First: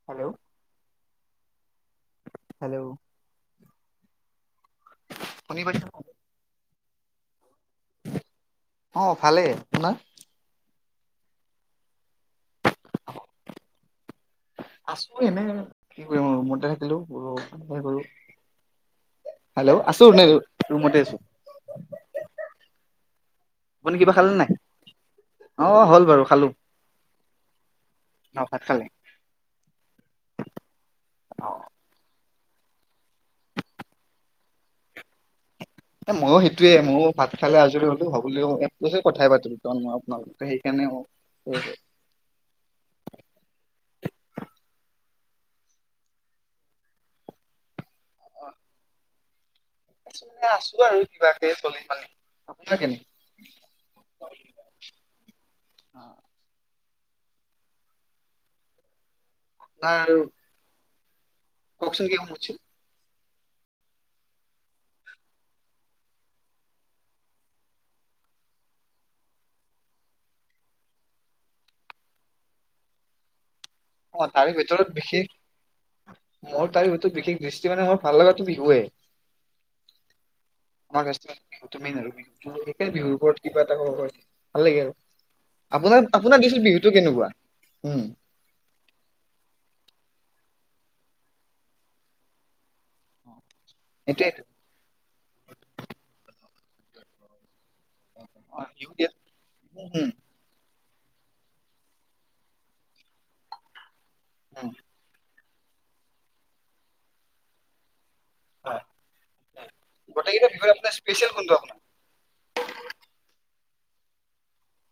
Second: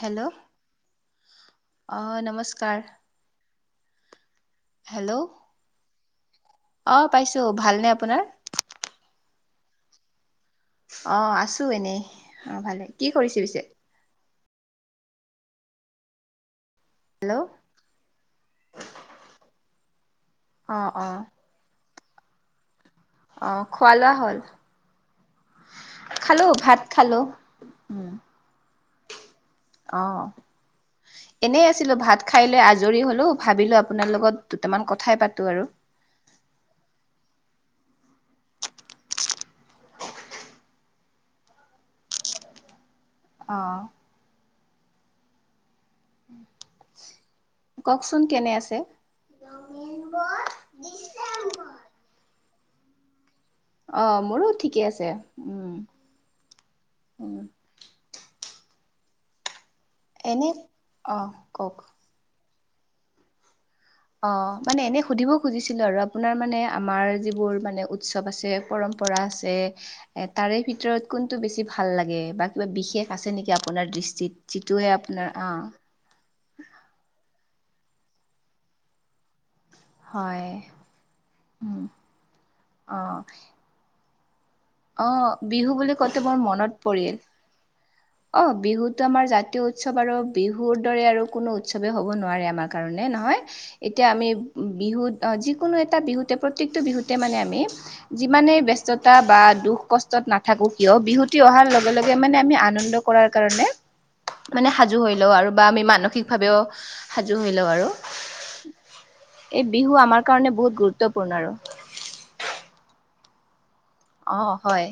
Hello অ', নমস্কাৰ। Hello hello শুনি পাইছা ন? অ', পাইছো ভালনে আপোনাৰ? অ', ভালেই আপোনাৰ? অ', আছো এনেই অ', ভালে কি কৰিছে পিছে? আছো এনে কি কৰিম ৰুমতে থাকিলো হেল্ল' কৰো হেল্লো' আছো [unintelligible] অ', আছো অ'। অ', খোৱা আপুনি কিবা লোৱা খালে হ'ল? নাই অ হ'ল বাৰু খালো ভাত খালো উম। অঁ', ভাত খালি? অ', এনে আছে। ছিলো ভাত খাই লৈ আজৰি হ'লো ভাবিলো আপোনাৰ লগত দুটামান কথাই পাতো আৰু এ ময়ো সেইটোৱে ময়ো ভাত খালে আজৰি হলো হ'ব বুলি এক কথাই পাতিো কাৰণ মই আপোনালোকক। সেইকাৰণে অ। অ'। কওকচোন কেনে আছে? আছো আৰু কিবাকে চলি মেলি আপোনাৰ কেনে? অ', মোৰো ঠিকে আছে উম, উ। [inaudible] অ', কওক। কওকচোন [unintelligible] অ', মানে এনেই সুধিব খুজিছিলো আৰু আপোনাৰ মানে আমাৰ যিবোৰ মানে উৎসৱ আছে পৰম্পৰা আছে এ তাৰে ভিতৰত কোনটো বেছি ভাল লাগে বা কিবা বিশেষ আছে নেকি আ আপোনাৰ অ তাৰে দৃষ্টিত ভিতৰত যিটোহে বিশেষ আপোনাৰ অঁ। মোৰ তাৰ সো বিশেষ দৃষ্টি মানে মোৰ ভাল লগা বিহুৱে। হয়। মই উম তুমি নিৰুগী বিহু অ বিহুৰ ওপৰত কিবা এটা ক'ব পাৰি ভাল লাগে আৰু অ বিহু বুলি আপোনাক কওঁতে আপোনাক দিচো বিহুতটো কেনেকুৱা উম। অঁ', বিহুতটো আমাৰ জাতীয় উৎসৱ আৰু বিহুৰ দৰে আৰু কোনো উৎসৱেই হ'ব নোৱাৰে আমাক কাৰণে নহয় এতিয়া আমি এইটোৱেটো বিহুত যিকোনো এটা বিহুতে প্ৰত্যেকটো বিহুতে মানে আমি অ যিমানেই বিহু দিয়া ব্যস্ততা বা দুখ উম উম কষ্ট নাথাকো কিয় বিহুতি অহাৰ লগে লগে মানে আমি আনন্দ কৰাৰ কাৰণে মান উম সাজু হৈ লওঁ আৰু বা আমি মানসিকভাৱেও সাজু হৈ লওঁ আৰু। হয় এই বিহু আমাৰ গোটেইকেইটা কাৰণে বিহুৰ বহুত আপোনাৰ স্পেচিয়েল গুৰুত্বপূৰ্ণ আৰু কোনটো আপোনাৰ? অ', হয়।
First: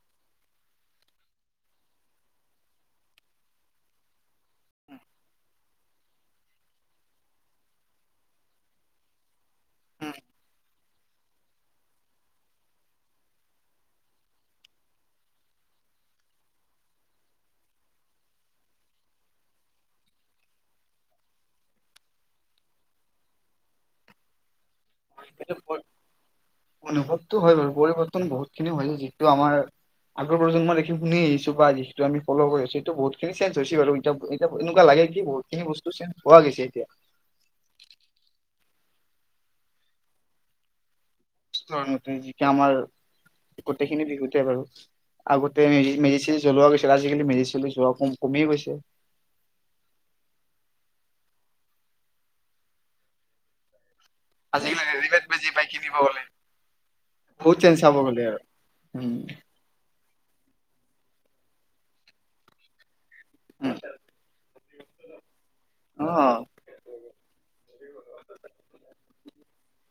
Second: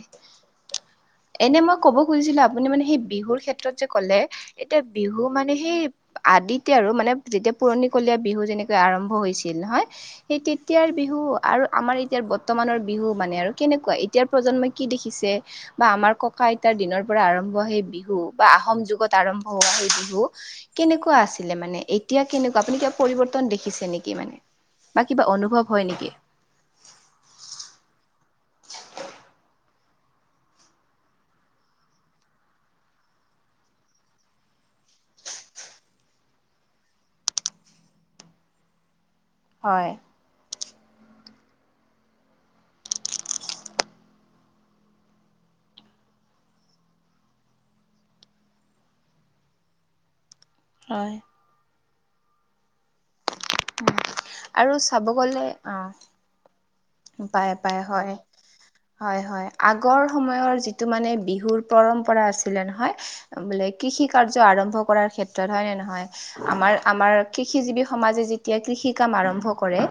এনে মই ক'ব খুজিছিলো আপুনি মানে সেই বিহুৰ ক্ষেত্ৰত যে কলে এতিয়া বিহু মানে সেই আদিতে আৰু মানে যেতিয়া পুৰণিকলীয়া বিহু যেনেকৈ আৰম্ভ হৈছিল হয় উম সেই এতিয়াৰ বিহু আৰু আমাৰ এতিয়য়া বৰ্তমানৰ বিহু মানে আৰু কেনেকুৱা এতিয়াৰ প্ৰজন্মই কি দেখিছে বা আমাৰ ককা আইতাৰ দিনৰ পৰা আৰম্ভ সেই বিহু বা আহোম যুগত আৰম্ভ হোৱা সেই বিহু কেনেকুৱা আছিলে মানে এতিয়া কেনেকুৱা আপুনি কিবা পৰিৱৰ্তন দেখিছে নেকি মানে। বা কিবা অনুভৱ হয় নেকি। অনুভৱতটো হয় বাৰু পৰিৱৰ্তন বহুতখিনি হয় যিটো আমাৰ আগৰ প্ৰজন্মই দেখি শুনি আহিছো বা যিহেত আমি ফল কৰি আছো এই বহুতিন চেঞ্জ হৈছে বাৰু এতি এতিয়া এনেুৱা লাগে কি বহুত সেই বস্তু চেঞ্জ হোৱা গৈছে এতিয়া। হয়। তে যিকয়া আমাৰ গোটেইখিনি বিহুতে বাৰু। আগতে মেডিচিন জলোৱা গৈছিল আজিকালি মেডিচিন যোৱাম কমি গৈছে। হয়। আৰু আজিকালি চাব ৰেডিমেড গ'লে বেজি পাই কিনিব গ'লে পায় বহুত চেঞ্জ পায় চাব হয় গ'লে আৰু উম হয় হয়। আগৰ সময়ৰ যিটো মানে বিহুৰ পৰম্পৰা আছিলে নহয় বোলে উম, কৃষি কাৰ্য আৰম্ভ কৰাৰ ক্ষেত্ৰত হয় নে নহয় অ'। আমাৰ আমাৰ কৃষিজীৱি সমাজে যেতিয়া কৃষি কাম আৰম্ভ কৰে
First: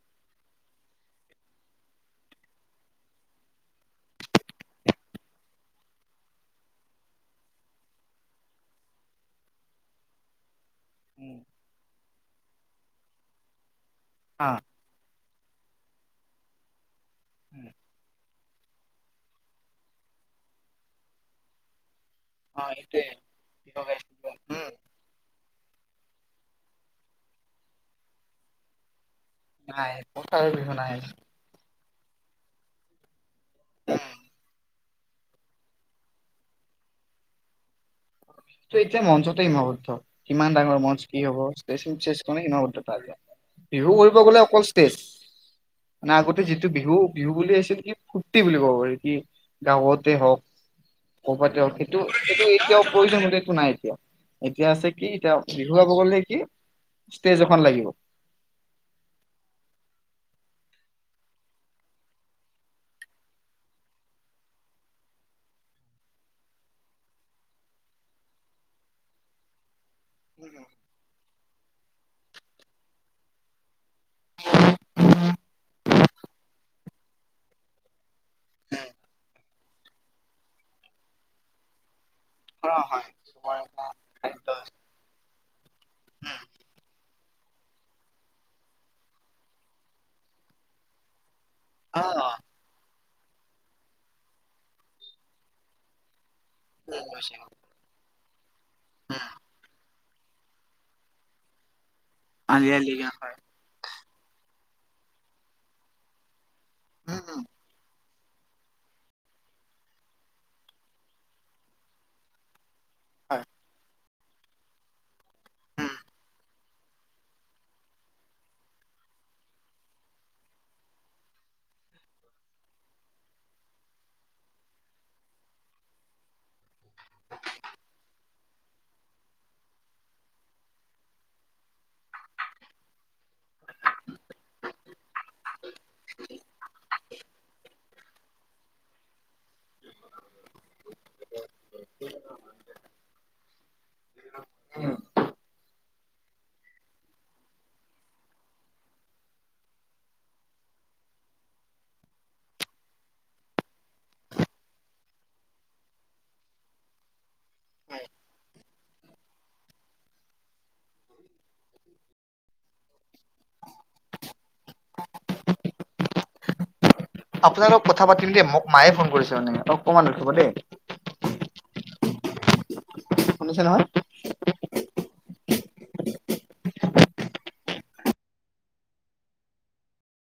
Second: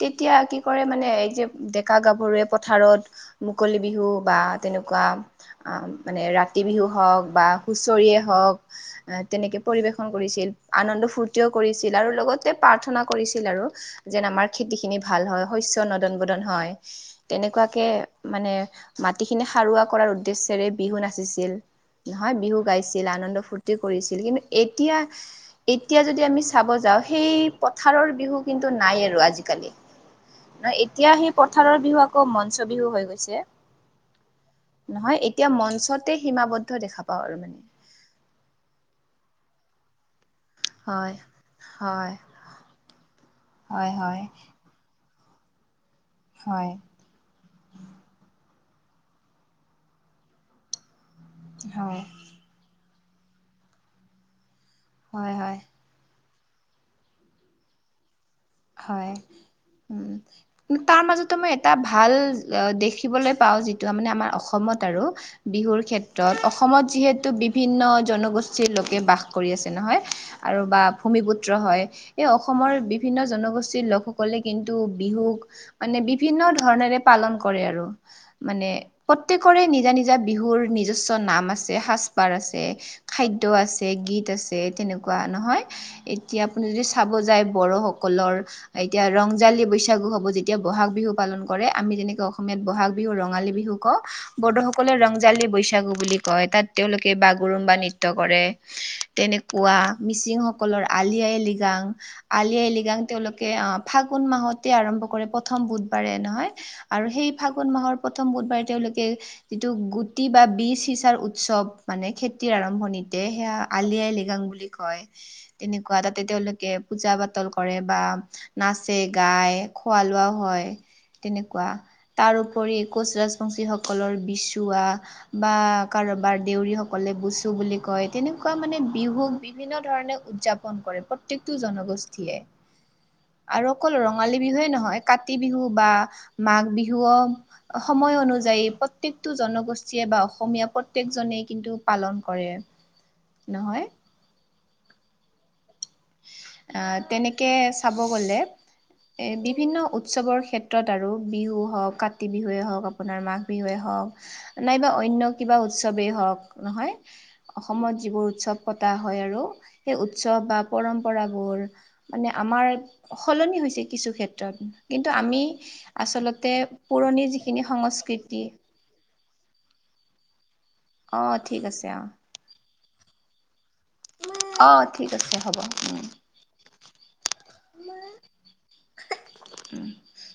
তেতিয়া কি কৰে মানে এই যে ডেকা, গাভৰুৱে, পথাৰত মুকলি বিহু বা তেনেকুৱা মানে ৰাতি বিহু হওক বা হুঁচৰিয়েই হওক আহ তেনেকে পৰিবেশন কৰিছিল আনন্দ উম, ফূুৰ্তিও কৰিছিল আৰু লগতে প্ৰাৰ্থনা কৰিছিল আৰু যেন আমাৰ অ', খেতি খিনি ভাল হয় শস্য নদন বদন হয় উম, তেনেকুৱাকে মানে মাটিখিনি সাৰুৱা কৰাৰ উদ্দেশ্যেৰে বিহু নাচিছিল নহয় বিহু অ', সেইটোৱে গাইছিল আনন্দ ফূুৰ্তি বিহু কৰিছিল গাইছিলোঁ কিন্তু উম। এতিয়া এতিয়া যদি আমি চাব যাওঁ সেই পথাৰৰ বিহু কিন্তু নাই আৰু আজিকালি। হয়। এতিয়া সেই পথাৰৰ বিহু আকৌ মঞ্চ বিহু হৈ গৈছে। অ' নহয় এতিয়া মঞ্চতে সীমাবদ্ধ দেখা পাওঁ আৰু মানে। ত এই যেয়া মঞ্চতই হিমাবদ্ধ। কিমান ডাঙৰ মঞ্চত হয়। কি হব হয় সমান প যায় বিহু হয় কৰিব হয় গলে অকল তেজ মানে আগতে যিটো হয় বিহু বিহু বুলি আছিল কি ফূুৰ্তি বুলি ক'ব পাৰি কি গাঁৱতে হওক ক'বাতে হক সেইটো হয় সেইটো এতিয়াও প্ৰয়োজনীয়ত একো নাই এতিয়াও, এতিয়া আছে কি হয় এতিয়া হয় বিহু- ক'ব গলে কি? ষ্টেজ এখন লাগিব। হয়, উম। তাৰ মাজতো মই এটা ভাল দেখিবলৈ পাওঁ যিটো মানে আমাৰ অসমত আৰু বিহুৰ ক্ষেত্ৰত, অসমত যিহেতু বিভিন্ন জনগোষ্ঠীৰ লোকে বাস কৰি আছে নহয়। আৰু বা ভূমিপুত্ৰ হয়, এই অসমৰ বিভিন্ন জনগোষ্ঠীৰ লোক সকলে কিন্তু বিহুক মানে বিভিন্ন ধৰনেৰে পালন কৰে আৰু। মানে প্ৰত্যেকৰে নিজা নিজা বিহুৰ নিজস্ব নাম আছে। সাজ বাৰ আছে, খাদ্য আছে, গীত আছে তেনেকুৱা নহয়, এতিয়া আপুনি যদি চা- ব যায় বড়োসকলৰ, এতিয়া ৰংজালী বৈশাগু হ'ব যেতিয়া বহাগ বিহু পালন কৰে, আমি যেনেকে অসমীয়াত বহাগ বিহু ৰঙালী বিহু কওঁ, বড়োসকলে ৰংজালী বৈচাগু বুলি কয়। তাত তেওঁলোকে বাগৰুম্বা নৃত্য কৰে, তেনেকুৱা। মিচিংসকলৰ আলি আই লৃগাং, আলি আই লিং আলিআইলিগাং হয়। ফাগুন মাহতে আৰম্ভ কৰে, প্ৰথম বুধবাৰে নহয় আৰু সেই ফাগুন মাহত প্ৰথম বুধবাৰে তেওঁলোকে যিটো গুটি বা বীজ সিচাৰ উৎসৱ মানে খেতিৰ আৰম্ভণি সেয়া আলি আই লৃগাং বুলি কয়, তেনেকুৱা তাতে তেওঁলোকে পূজা পাতল কৰে বা নাচে গাই খোৱা লোৱাও হয়, তেনেকুৱা। তাৰপৰি কোচ ৰাজবংশীসকলৰ বিচুৱা- বা কাৰোবাৰ দেউৰী সকলে বুচো বুলি কয়, তেনেকুৱা মানে বিহুক বিভিন্ন ধৰণে উদযাপ- পণ কৰে প্ৰত্যেকটো জনগোষ্ঠীয়ে। আৰু অকল ৰঙালী বিহুৱেই নহয়, কাতি বিহু বা মাঘ বিহু- সময় অনুযায়ী প্ৰত্যেকটো জনগোষ্ঠীয়ে বা অসমীয়া প্ৰত্যেকজনে কিন্তু পালন কৰে নহয়। [unintelligible] আঁ তেনেকে চাব গলে এই বিভিন্ন উৎসৱৰ ক্ষেত্ৰত আৰু বিহু হওক কাতি বিহুৱেই হওক আপোনাৰ মাঘ বিহুৱে হওক নাইবা অন্য কিবা উৎসৱেই হওক নহয়। অসমত যিবোৰ উৎসৱ পতা হয় আৰু, সেই উৎসৱ বা- পৰম্পৰাবোৰ মানে আমাৰ সলনি হৈছে কিছু ক্ষেত্ৰত ত কিন্তু আমি আচলতে পুৰণি যিখিনি আপোনাৰ লগত কথা পাতিম সংস্কৃতি দেই মোক মায়ে ফোন কৰিছে মানে অকণমান ৰখিব দেই। অঁ ঠিক আছে অঁ। শুনিছে নহয়। অঁ ঠিক আছে হ'ব, উম। [unintelligible]